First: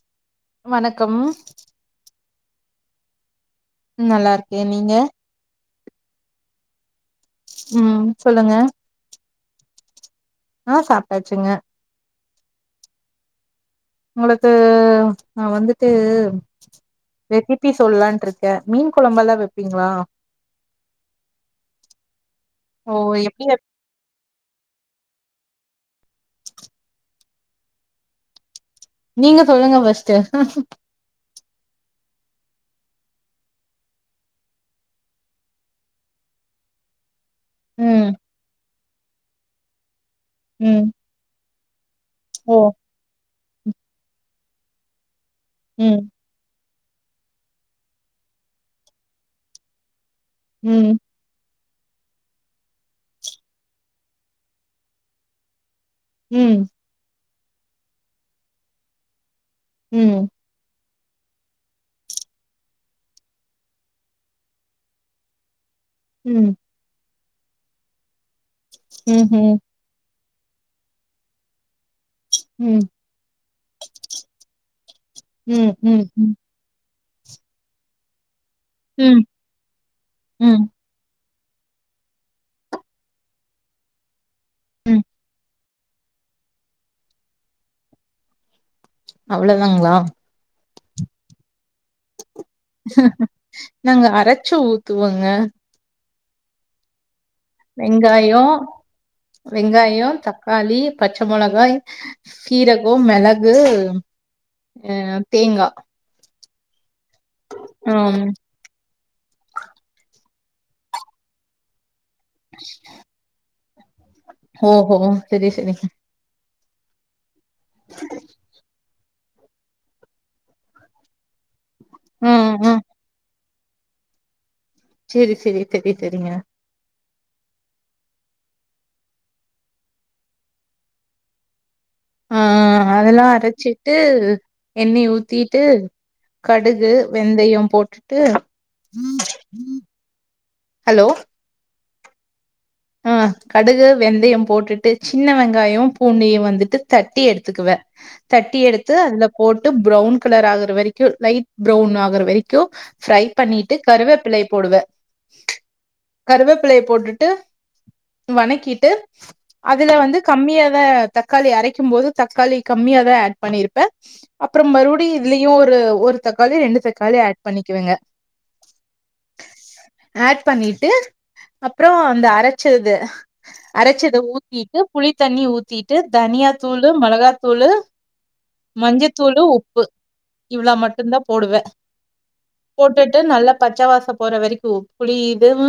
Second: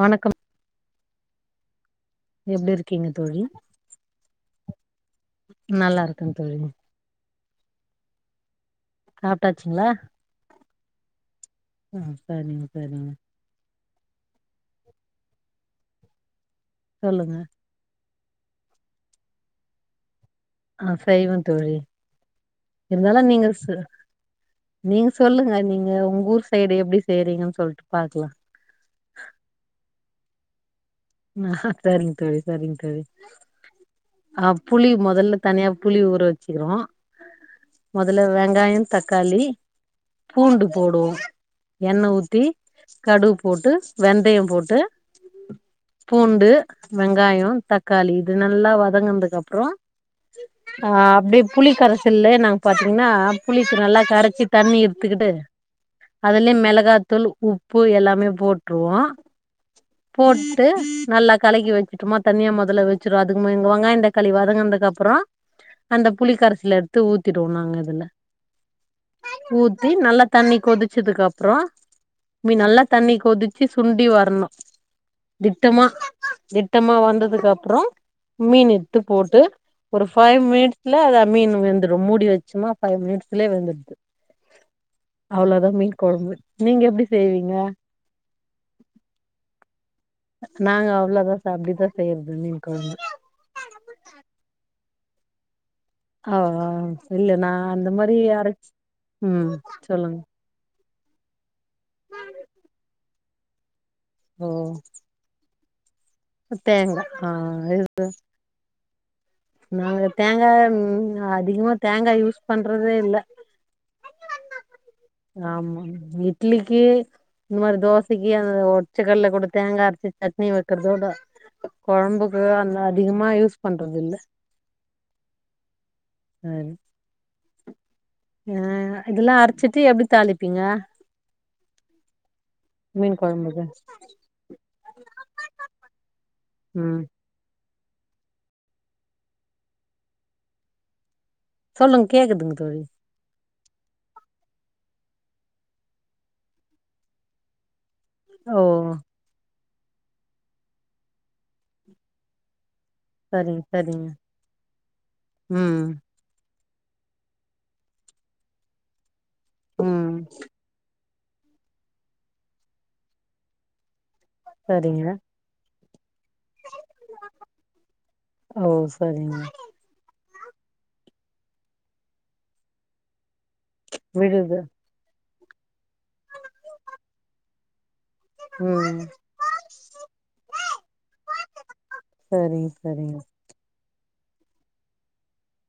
வணக்கம் வணக்கம் எப்டி இருக்கீங்க தோழி நல்லா இருக்கே நீங்க நல்லா இருக்க தோழி ம் சொல்லுங்க சாப்ட்டாச்சுங்களா ஆ சாப்ட்டாச்சுங்க அ சரிங்க சரிங்க உங்களுக்கு நா வந்துட்டு சொல்லுங்க ரெசி ப்பி சொல்லலான்ட்ருக்கே மீன் கொழம்பெல்லா வெப்பீங்களா அ செய்வே தோழி ஓ இருந்தாலு எப்டி நீங்க வெப் சு நீங்க சொல்லுங்க நீங்க உங்க ஊர் சைடு எப்டி செய்றீங்கன் சொல்ட்டு பாக்கலா நீங்க சொல்லுங்க ஃபஸ்ட்டு சரிங்க தோழி சரிங்க தோழி ஆ புளி முதல்ல தனியா புளி ஊற வச்சுக்குறோ ம் முதல்ல வெங்காய தக்காளி பூண்டு ம் போடுவோ எண்ணெ ஊத்தி ஓ கடுகு போட்டு வெந்தய போட்டு ம் பூண்டு வெங்காயொ தக்காளி இது நல்லா வதங்குனதுக்கு அப்புறோ ஆ ம் அப்டி புளி கரச்சல்ல நா பாத்தீங்கன்னா புளிக்கு நல்லா கரச்சி தண்ணி எத்துக்கிட்டு அதுலயே ம் மெளகாத்தூள் உப்பு எல்லாமே போட்ருவோ ம் போட் நல்லா களக்கி வெச்சுட் சுமா தண்ணிய முதல்ல வெச்சிடு அதுக்கும எங்க வெங்காயந்த களி வதங்குனதுக்கு அப்புற அந்த புளி ம் கரச்சுல எடுத்து ஊத்திடுவோ நாங்க இதுல ம் ஹும் த்தி நல்லா தண்ணி கொதிச்சதுக்கு அப்புறோ நீ ம் நல்லா தண்ணி கொதிச்சு சுண்டி வரணு ம் திட்டமா ம் ம் திட்டமா வந்ததுக்கு அப்புறோ மீனு த்து ம் போட்டு ஒரு ஃபைவ் ம் மினிட்ஸ் ல அத மீன் வெந்துடு மூடி வெச்சுமா ஃபைவ் மினிட்ஸ்லேயே வெந்துடுது ம் அவ்ளோதா மீன் குழம்பு நீங்க எப்டி செய்வீங்க அவ்ளதாங்களா நாங்க அவ்ளோதா சா அப்டித்தா செய்யறது மீன் கொழும்பு நாங்க அரச்சு ஊத்துவோங்க ஆ ஆ இல்ல நா அந்த மாரி வெங்காயோ அரச் ம் சொல்லுங்க க்காளி பச்ச மொளகாய் சீரகொ மெளகு ஓ அ தேங்கா தேங்கா ஆ இதுது ம் நாங்க தேங்கா ம் அதிகமா தேங்கா யூஸ் பண்றதே இல்ல ஓ ஹோ சரி சரி ஆமா இட்லிக்கு இந்த மாரி தோசைக்கு அந்த ஒ பச்சக்கல்ல கூட தேங்கா அரச்சு சட்னி வைக்கறதோட கொழம்புக்கு ம் அந்த ம் அதிகமா யூஸ் பண்றதுல்ல சேரி செரி செரி செரிங்க ஆ ஆ இதுல்லா அரச்சிட்டு எப்டி தாளிப்பீங்க ஆ மீன் அதெல்லா கொழம்புக்கு அரச்சிட்டு எண்ணெய ஊத்திட்டு கடுகு வெ ம் வெந்தையம் போட்டுட்டு ஹலோ சொல்லுங் கேக்குதுங்க தோழி ம் கடுகு வெந்தயம் போட்டுட்டு சின்ன வெங்காயோ பூண்டையு வந்துட்டு தட்டி எடுத்துக்குவ ஓ தட்டி எடுத்து அதுல போட்டு ப்ரௌன் கலர் ஆகுற வெரைக்கு லைட் ப்ரௌன் ஆகுற வெரைக்கு ஃப்ரை சரிங்க பண்ணிட்டு சரிங்க கருவேப்பிலைய போடுவ ம் கருவேப்பிலைய போட்டுட்டு வணக்கிட்டு அதுல ம் வந்து கம்மியாத தக்காளி அரைக்கும்போது தக்காளி கம்மியா தா அட் பண்ணிருப்ப அப்புறம் சரிங்க மறுவுடி இதுல இவ் ஒரு ஒரு தக்காளி ரெண்டு தக்காளி அட் பண்ணிக்குவெங்க ஓ சரிங்க அட் பண்ணிட்டு அப்றோ அந்த அரைச்சத அரைச்சத விடுது ஊத்திட்டு புளித்தண்ணி ஊத்திட்டு தனியாத்தூளு மெளகாத்தூளு ம் மஞ்சத்தூளு உப்பு இவ்ளா மட்டு தா போடுவ சரிங்க சரிங்க போட்டுட்டு நல்லா பச்சைவாசோ போற வரை கு புளி இதுவு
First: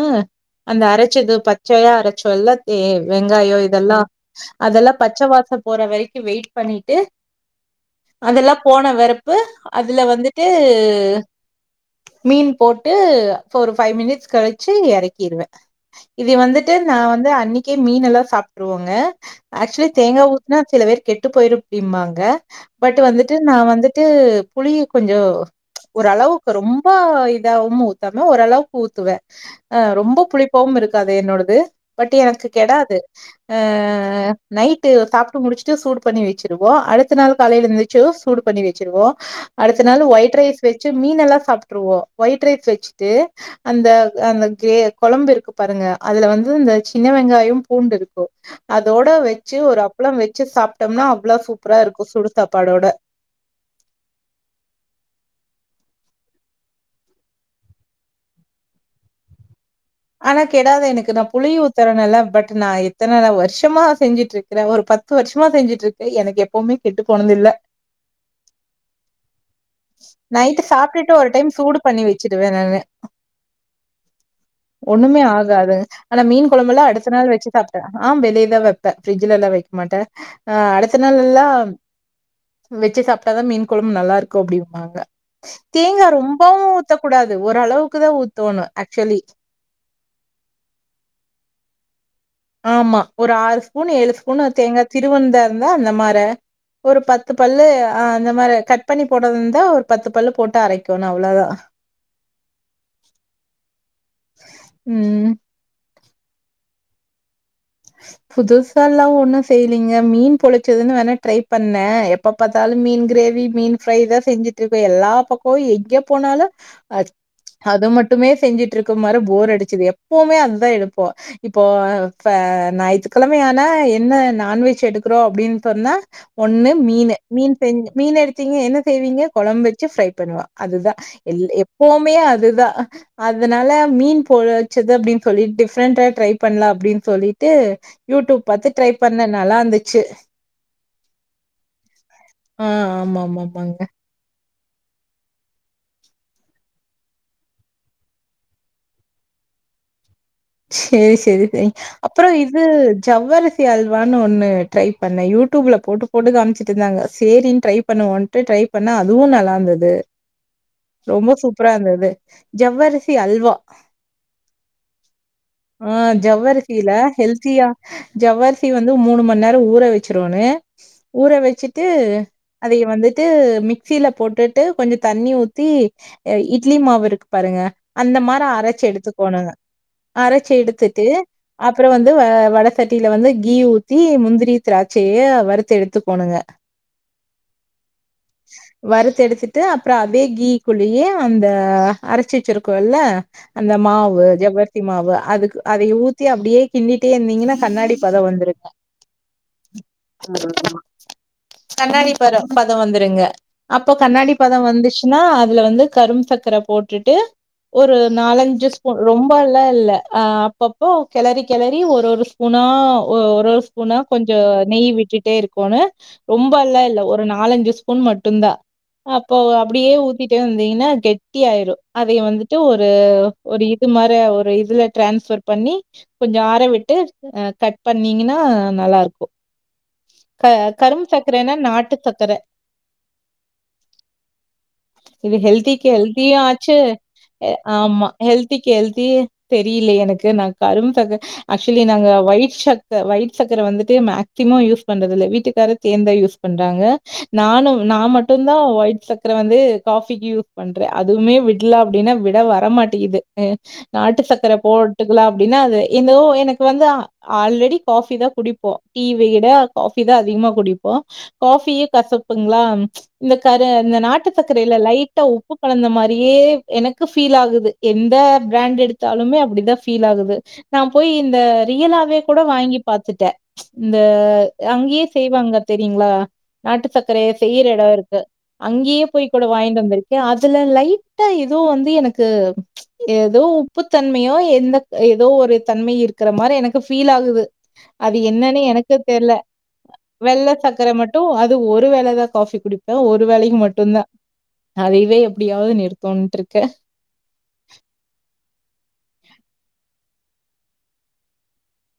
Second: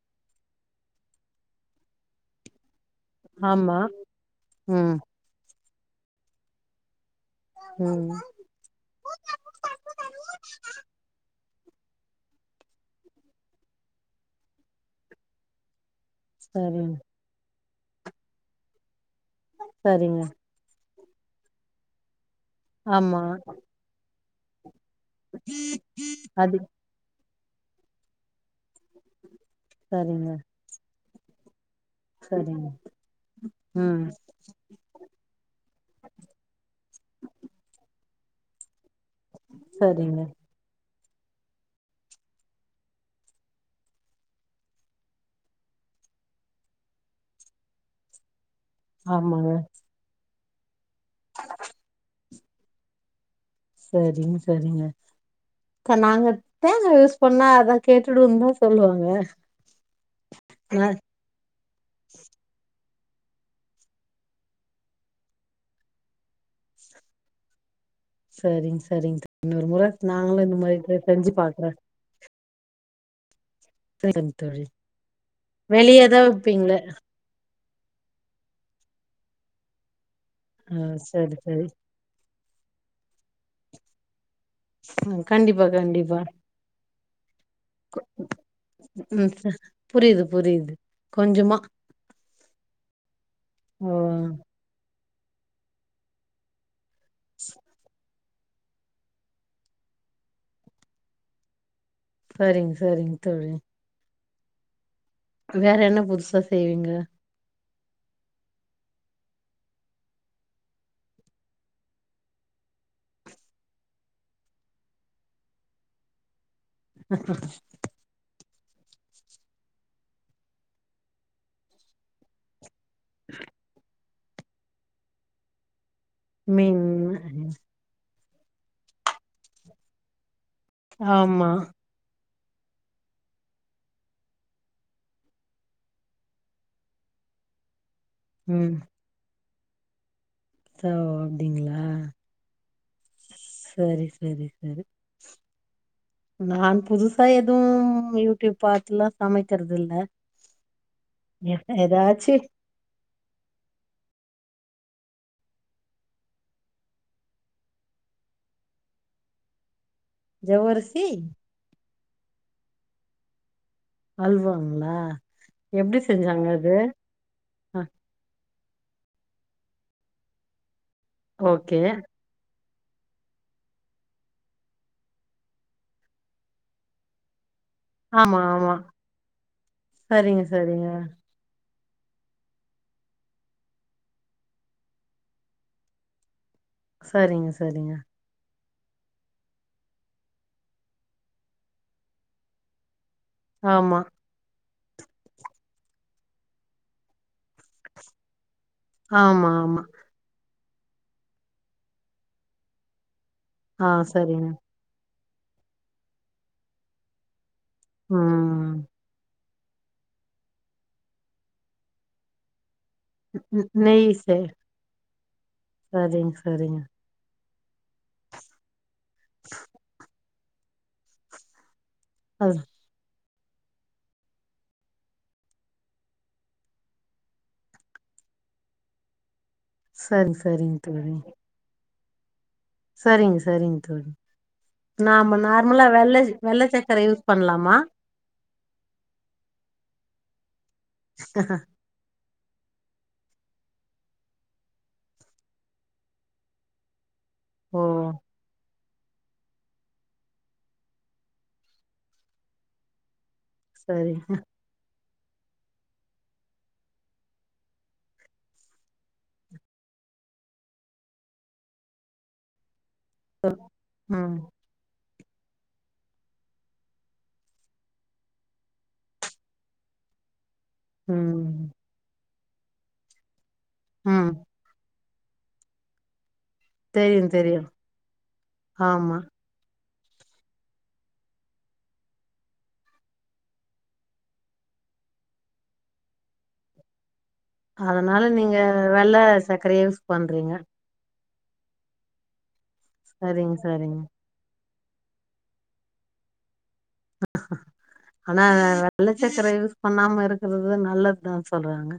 அந்த அரைச்சது பச்சையா அரைச்சோல்ல எ வெங்காயோ ஆமா இதெல்லா அதெல்லா ம் பச்ச வாசோ போற வெரைக்கு வெயிட் பண்ணிட்டு ம் அதெல்லா போன வெரப்பு அதுல வந்துட்டு மீன் போட்டு ஒரு ஃபைவ் மினிட்ஸ் கழிச்சு இறக்கிருவே இது வந்துட்டு சரிங்க நா வந்து அன்னைக்கே மீன் எல்லா சாப்டுருவோங்க அக்சுலி சரிங்க தேங்கா ஊ துனா சில வேர் கெட்டு போயிருப்டிம்பாங்க பட் ஆமா வந்துட்டு நா வந்துட்டு புளியு கொஞ்சோ ஒரளவுக்கு அது ரொம் ப இதாவும் ஊத்தாம ஓரளவுக்கு ஊத்துவ அ ரொம்ப சரிங்க புளிப்பாவும் இரு காது என்னோடது பட் எனக்கு சரிங்க கெடாது அ ம் நைட்டு சாப்ட்டு முடிச்சுட்டு சூடு பண்ணி வெச்சிருவோ அடுத்த நாள் காலையில எந்துச்சு சூடு பண்ணி வச்சிருவோ அடுத்த நாள் சரிங்க ஒயிட் ரைஸ் வெச்சு மீனெல்லா சாப்ட்டுருவோ ஒயிட் ரைஸ் வச்சுட்டு அந்த அந்த கிரே கொழம்பு இரு பாருங்க அதுல வந்து இந்த சின்ன வெங்காயோ பூண்டு இருக்கோ அதோட ஆமாங்க வெச்சு ஒரு அப் ப்ளம் வெச்சு சாப்ட்டோம்னா அவ்ளோ சூப்பரா இருக்கு சுடு சாப்பாடோட சரிங்க சரிங்க தா நாங்க தேங்க யூஸ் பண்ணா அத கேட்டுடுவோ தா சொல்வாங்க ஆனா கெடாது எனக்கு நா புளி ஊத் இத்தன நல்லா பட் நா எத்தன வருஷமா செஞ்சுட்டு இருக்கறே ஒரு பத்து வருஷமா செஞ்சுட்டு இருக் எ எனக்கு எப்பவுமே கேட்டு போனது இல்ல சரிங் சரிங்க இன்னொரு முறை நாங்களு இந்த மாரி செஞ்சு பாக்குறே சிட்டு வேணானு [unintelligible] தோழி ஒண்ணுமே ஆகாது வெளியதா ஆனா மீன் விப்பீங்களா கொழம்பெல்லா அடுத்த நாள் வச்சு சாப் ஆ வெளியேதா வப்பே ஃபிரிஜ்லல்லா வைக்க மாட்டே அ ஆ அடுத்த நாள் சரி எல்லா சரி வெச்சு சாப்ட்டாதா மீன் கொழம்பு நல்லா இருக்கு அப்டிம்பாங்க ம் கண்டிப்பா தேங்கா கண்டிப்பா ரொம்பவு தக் கூடாது ஒரு அளவுக்குதா ஊத்தோணு அக்சுவலி ம் ச புரியுது புரியுது கொஞ்சமா ஆமா ஒரு ஆறு ஸ்பூன் ஓ ஏழு ஸ்பூன் தேங்கா திருவன்தாருந்தா அந்த மார ஒரு பத்து பல்லு ஆ இந்த மாரி கட் பண்ணி போடது இருந்தா ஒரு பத்து பல்லு போட்டு அரைக்கோனு அவ்ளோதா சரிங் சரிங்க தோழி ம் வேற என்ன புதுசா செய்வீங்க [inaudible] புதுசால்லா ஒன்னு செய்லீங்க மீன் பொழிச்சதுன்னு வேணா ட்ரை பண்ண எப்பப் பாத்தாலு மீன் கிரேவி மீன் ஃப்ரை இதா செஞ்சுட்ருக்கோ எல்லா பக்கோ எங்கே போனாலு அத் அது மட் ட்டுமே செஞ்சுட்ருக்குமாரு போர் அடிச்சிது எப்போமே அதுதா எடுப்போ இப்போ இப்ப நாயி கழமை ஆனா என்ன நான்வெஜ் எடுக்குறோ அப்டின் சொன்னா ஒன்னு மீன் மீனு மீன் செஞ் மீன் எடுத்தீங்க என்ன செய்வீங்க கொழம் வெச்சு ஃப்ரை பண்ணுவ அதுதா எல் ஆமா எப் போமே அதுதா அதனால மீன் போல் வச்சது அப்டின் சொல்லி டிஃப்ரெண்டா ட்ரை பண்லா அப்டின் சொல்லி டு யூட்யூப் பத்து ம் ட்ரை பண்ண நல்லார்ந்துச்சு தோ அப்டிங்ளா அ ஆமாமா சரி சரி சரு நான் புதுசா எதுவு யூட்யூப் பாத்துலா சமைக்கற்துல்ல சேரி சேரி சேரி அப்புற இது சவ்வருசி அல்வான் ஒன்று ட்ரை பண்ண யூட்டூப்ல போட்டு போட்டு காம்ச்சிட்டுந்தாங்க சேரின் ட்ரை பண்ணுவோன் டு ட்ரை பண்ண அதுவு நல்லார்ந்த்துது ஜவ்வரிசி ரொம்ப சூப்ரா இர்ந்தது ஜவ்வரிசி அல்வா அல்வாங்ளா ஆ ஜவ்வரிசில ஹெல்த்தியா ஆ ஜவ்வர்சி வந்து மூணு மணி நேர ஊற வச்சிருவனு ஊற ஓகே வெச்சுட்டு அதைய வந்துட்டு மிக்சில போட்டுட்டு கொஞ்ச தண்ணி ஊத்தி அ இட்லி மாவு இருக்கு பாருங்க அந்த ஆமா மார ஆமா அரச்சு எடுத்துக்கோணுங்க சரிங்க அரச்சி சரிங்க எடுத்துட்டு அப்புற வந்து வ வட சட்டில வந்து கீ ஊத்தி முந்திரி திராட்சயே வறுத்த எடுத்து போணுங்க சரிங் சரிங்க வறுத் எடுத்துட்டு அப்ற அதே கீ குளியே அந்த அரச்சு வச்சிருக்கோ இல்ல அந்த ஆமா மாவு ஜவ்வர் தி மாவு அதுக்கு அதை ஊத்தி அப்டியே கிண்டிட்டே இர்ந்தீங்கினா கண்ணாடி பத வந்துருங்க ஆமா ஆமா [inaudible] கண்ணாடி பரோ பத வந்துருங்க ஆ அப்போ கண்ணாடி சரிங்க பத வந்துச்சுன்னா அதுல வந்து கரும் சக்கர போட்டுட்டு ஒரு நாலஞ்சு ம் ஸ்பூன் ரொம் பா லா இல்ல ஆ அப்பப்போ கிளறி கிளரி ஒரு ஒரு ஸ்பூனா ஒ ஒரு ஒரு ஸ்பூனா நெய் கொஞ்ச சே நெய் விட்டுட்டே இருக்கோனு சரிங்க சரிங்க ரொம்பல்லா இல்ல ஒரு நாலஞ்சு ஸ் புன் மட்டுந்தா அப்போ அப்புடியே ஊத்திட்டே வந்தீங்ன்னா கெட்டி ஆயிரு அதைய வந்துட்டு அது ஒர் ரு ஒரு இது மாரே ஒரு இதுல ட்ரான்ஸ்வர் பண்ணி கொஞ்சோ ஆற விட்டு அ கட் பண்ணீங்கன்னா நல்லாருக்கு சரிங்க க சரிங்க கரும் சக்ரேனா நாட்டு தக்கர சரிங் சரிங் தோழி இது நாம நார்மலா ஹெல்திக்கு வெள்ளசி ஹெல்தியு வெள்ள சக்கர யூஸ் பண்லாமா ஹெல்திக்கி ஹெல்தி தெரியில எனக்கு நா கரும் சக்க ஆக்சுலி இ நாங்க வயிட் சக்க வய்ட் சக்கர வந்துட்டு மேக்திமோ யூஸ் பண்றதுல்ல வீட்டுக்கார தேன்ந்தா யூஸ் பண்றாங்க நானு ஓ நா மட்டுந்தா ஒயிட் சக்கர வந்து காஃபிக்கி யூஸ் பண்ற அதுவுமே விட்ல அப்டின்னா விட வரமாட்டேங்கிது அ சரி நாட்டு சக்கர போட்டுக்கலா அப்டின்னா அது இந்தோ எனக்கு வந்து ஆல்ரெடி காஃபி தா குடிப்போ டீ விட காஃபி தா அதிகமா குடிப்போ காஃபியு கசப்புங்ளா இந்த கரு இந்த நாட்டு ம் சக்கர எடுத் இல்ல லைட்டா உப்பு கலந்த மாரியே எனக்கு பீல் ஆகுது எந்த ப்ராண்ட் எடுத்தாலுமே அப்டிதா ஃபீல் ஆகுது நா போய் இந்த ம் ரியலாவே கூட வாங்கி பாத்துட்டே இந்த ம் அங்கயே செய்வாங்க தெரியுங்ளா நாட்டு தெரியு சர்கக்கரைய தெரியு செய்யுற எடோ இருக்கு அங்கேயே ஆமா போயி கூட வாங்கிட்டு வந்துருக்கே அதுல லைட்டா எதோ வந்து எனக்கு எதோ உப்பு தன்மையோ எந்த எதோ ஒரு தன்மை இருக்குற மாரி எனக்கு பீல் ஆகுது அது அதனால நீங்க என்னன்னு எனக்கு வெள்ள தெர்ல சக்கரைய யூஸ் வெள்ள பண்றீங்க சக்கர மட் ட்டு அது ஒரு வேளதா காஃபி குடிப்பே ஒரு சரிங்க வேலைக்கு சரிங்க மட்டுந்தா அதவே எப்டியாவது நிறுத்துன்ட்ருக்கே அ ஆனா வெள்ளைச்சக்கரை யூஸ் பண்ணாம இருக்குறது நல்லதுதா சொல்றாங்க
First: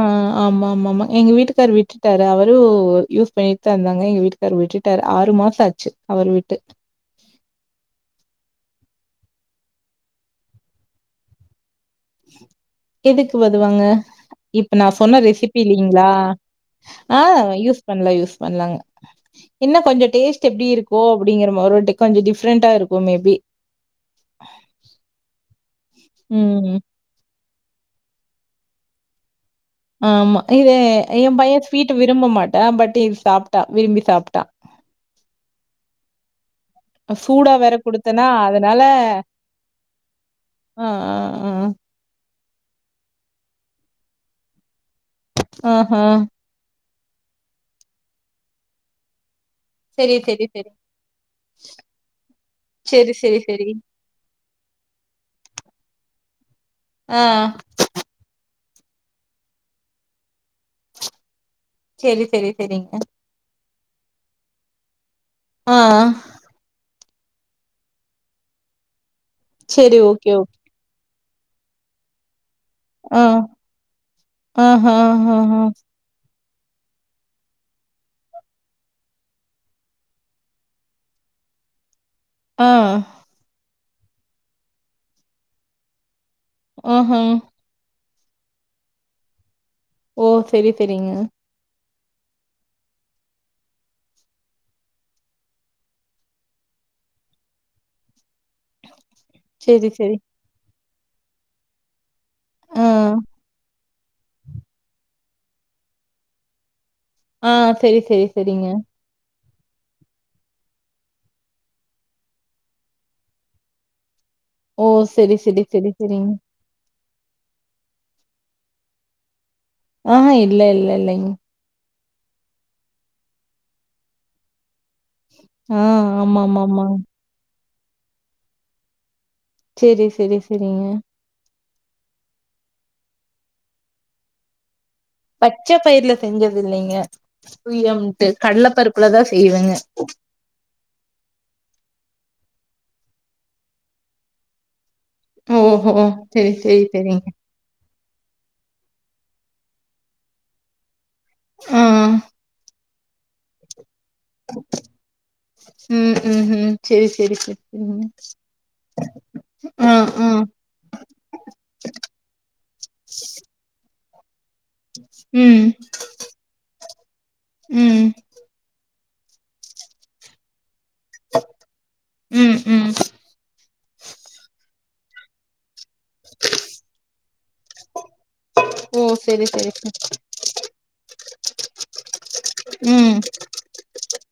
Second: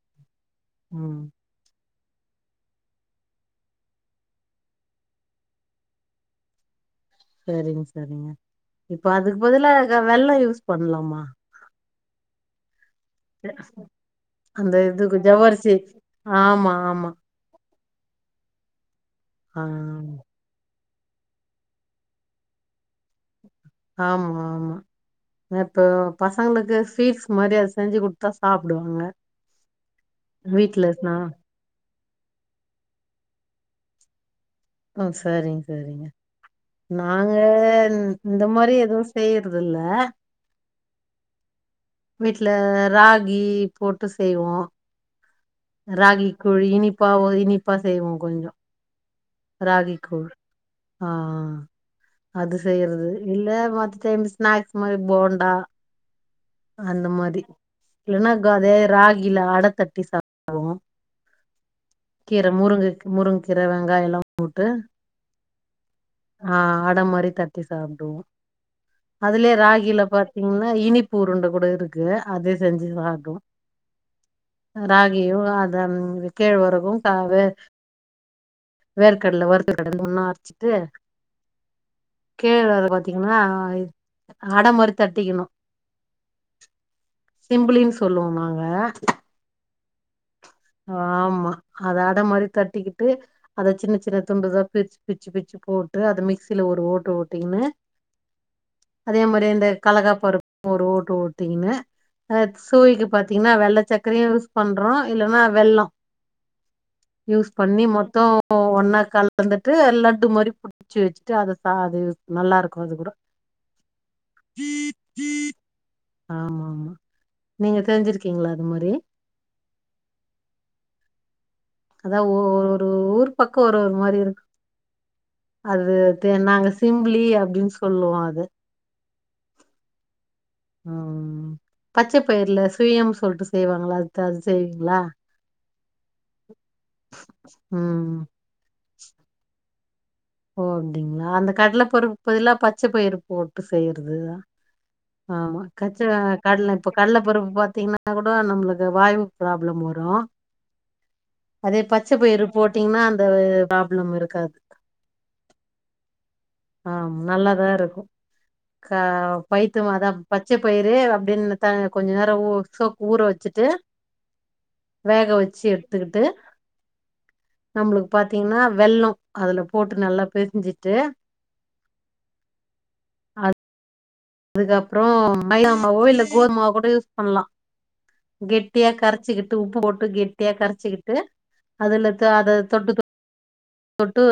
ஆ ஆமா ஆமா ஆமா ம் எங்க வீட்டுக்கு வீட்டுக்கார் விட்டுட்டாரு அவரு யூஸ் பண்ணிட்டு தா இருந்தாங்க எங்க வீட்டுக்காரு விட்டுட்டாரு ஆறு மாசோ ஆச்சு அவரு விட்டு சரிங்க சரிங்க இப்ப அதுக்கு பதுலா இருக்க வெள்ளோ யூஸ் பண்ணலாமா ஏது எதுக்கு வதுவாங்க அந்த இப்ப நா இதுக்கு சொன்ன ரெசிபி ஜவ்வரிசி இல்லைங்ளா ஆமா ஆமா ஆ யூஸ் பண்லா யூஸ் பண்லாங்க ஆ இன்ன கொஞ்ச டேஸ்ட் ட்டு எப்டி இருக்கு அப்டிங்கிற மார் ஒரு வாட்டி கொஞ்ச டிஃப்ரெண்டா இருக்கு மேபி ஆமா ஆமா இப்போ ம். பசங்களுக்கு ஸ்வீட்ஸ் மாரி அத செஞ்சு குடுத்தா சாப்டுவாங்க ஆமா இது வீட்லனா எ பையே ஸ்வீட்டு விரும்ப மாட்டா பட் இது சாப்ட்டா விரும்பி சாப்ட்டா ம் சரிங்க சரிங்க நாங்க சூடா வேற இந் குடுத்தேனா, இந்த மாரி அதனால எதுவு செய்றதுல்ல ஆ ஆ ம் ஆ வீட்ல ராகி போட்டு செய்வோ ஆஹா. ராகி குளி இனிப்பாவு இனிப்பா செய்வோ கொஞ்சோ ராகிக் சரி, கூழ் சரி, சரி. ஆ அது செய்யறது சரி, சரி, இல்ல சரி. மத் டைம் ஸ்நாக்ஸ் மாரி போண்டா அந்த ஆ மாரி இல்னாக்கோ அதே ராகில அட தட்டி சாப்புடுவோ [inaudible] கீர செரி செரிங்க முருங்குக் முருங்க கீர வெங்காயோ எல்லா போட்டு ஆ அ ஆ அட மாரி தட்டி சாப்டுவோ அதுலயே செரி ராகில ஓகே ஓகே பாத்தீங்கன்னா இனிப் ப்பு உருண்ட கூட இருக்கு க்கு அத செஞ்சு ஆ சாப்ட்டுவோ ஆஹா ராகியு ஆஹா அது அந்த கேழ்வரகு கும் காது வேர்க்கடல வருத்த கடல ஒன்னா அரச்சுட்டு ஆ கேழ்வரகு பாத்தீங்க ன்னா அட மாரி தட்டிக்கணு ஓ ஹும் செம்புளின் சொல்லுவோம் நாங்க ஓ செரி செரிங்க ஆமா அத அட மாரி தட்டிக்கிட்டு அத சின்ன சின்ன துண்டுதா பிர்ச்சு பிச்சு பிச்சு போட்டு அத மிக்சியில ஒரு ஓட்டு ஓட்டிக்குனு அதே மாரி இந்த செரி செரி கலக்காப்பருப்பு ஒரு ஓட்டு ஓட்டிக்குன்னு அ அது ஆ சுவைக்கு பாத்தீங்ன்னா வெள்ள சக்கரையு யூஸ் பண்றோ இல்லன்னா வெள்ளோ யூஸ் ஆ பண்ணி செரி மொத்தோ செரி செரிங்க ஒன்னா கலந் துட்டு லட்டு மாரி புட்ச்சு வெச்சுட்டு அத சா அது நல்லா இருக்கோ அது கூடோ ஓ செரி செரி செரி செரிங் ஆமா ஆமா நீங்க தெரிஞ்சிருக்கீங்களா அது மாரி உ ஹு இல்ல இல்ல இல்லைங்க அதா ஓ ஓ ஒரு ஊர் பக்கோ ஒரு ஒரு மாரி இருக் ஆ அது ஆமா ஆமா நாங்க ஆமாங்க சிம்புலி அப்டீன்னு சொல்லுவோ அத செரி செரி செரிங்க ம் பச்ச பயிர்ல சுயம்னு சொல்ட்டு செய்வாங்களா அது அது செய்வீங்களா பச்சபயிர்ல செஞ்சுது இல்லைங்க ம் சுயம்ன்ட்டு கடல பருப்புலதா செய்வேங்க ஓ அப்டீங்களா அந்த கடல பருப்புல பச்ச பயிர் போட்டு செய்றதுதா ஆமா ஓஹோ கச்ச செரி கடல செரி இப்ப கடல செரிங்க பருப்பு பாத்தீங்ன்னா ஆனா கூட நம்முளுக்கு வாய்வு ப்ராப்ளம் வரோ அதே ஆ பச்ச பயிரு போட்டீங்ன்னா அந்த ப்ராப்ளம் இருக்காது ம் ம் ம் செரி செரி செரி ம் க பயித்தமாதா பச்சை பயிறு அப்டீன்னுதா கொஞ்ச நேரோ ஊ சோ ஊற வெச்சுட்டு வேக வெச்சி ம் எடுத்துகிட்டு ம் நம்முளுக்கு பாத் தீங்ன்னா வெள்ளோ அதுல போட்டு நல்லா பெசஞ்சிட்டு ம் ம் அ [unintelligible] இதுகப்புறோ மைதமாவோ இல்ல கோதுமாவ கூட யூஸ் பண்லா கெட்டியா ஓ செரி கரச்சிக்கிட்டு செரி உப்பு செரி போட்டு கெட்டியா கரச்சிக்கிட்டு அதுல து அத தொட்டு தொ ம் ட்டு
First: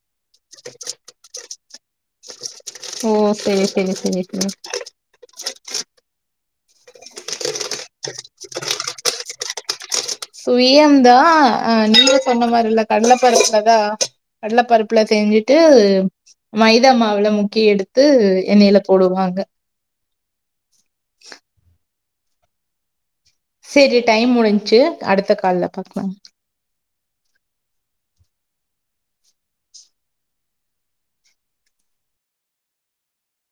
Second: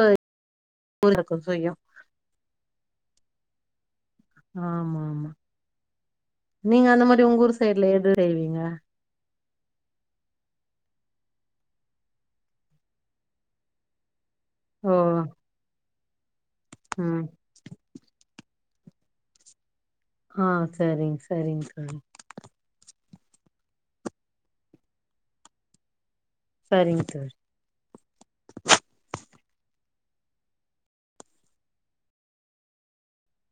[unintelligible] ஓ செரி செரி செ ஆமாமா நீங்க அந்த மாரி உங்க ஊர் சைடுல எது செய்வீங்க சுயம்தா அ நீங்க சொன்ன மாரி இல்ல கட்ல பருப்புலதா ஓ கட்லபருப்புல செய்ஞ்சுட்டு மைதா ம் மாவுல முக் முக்கி எடுத்து எண்ணெயில போடுவாங்க ஆ செரிங்க செரிங்க தோழி செரி டைம் முடிஞ்ச்சி அடுத்த கால்ல பாக்லா சரிங்க சார்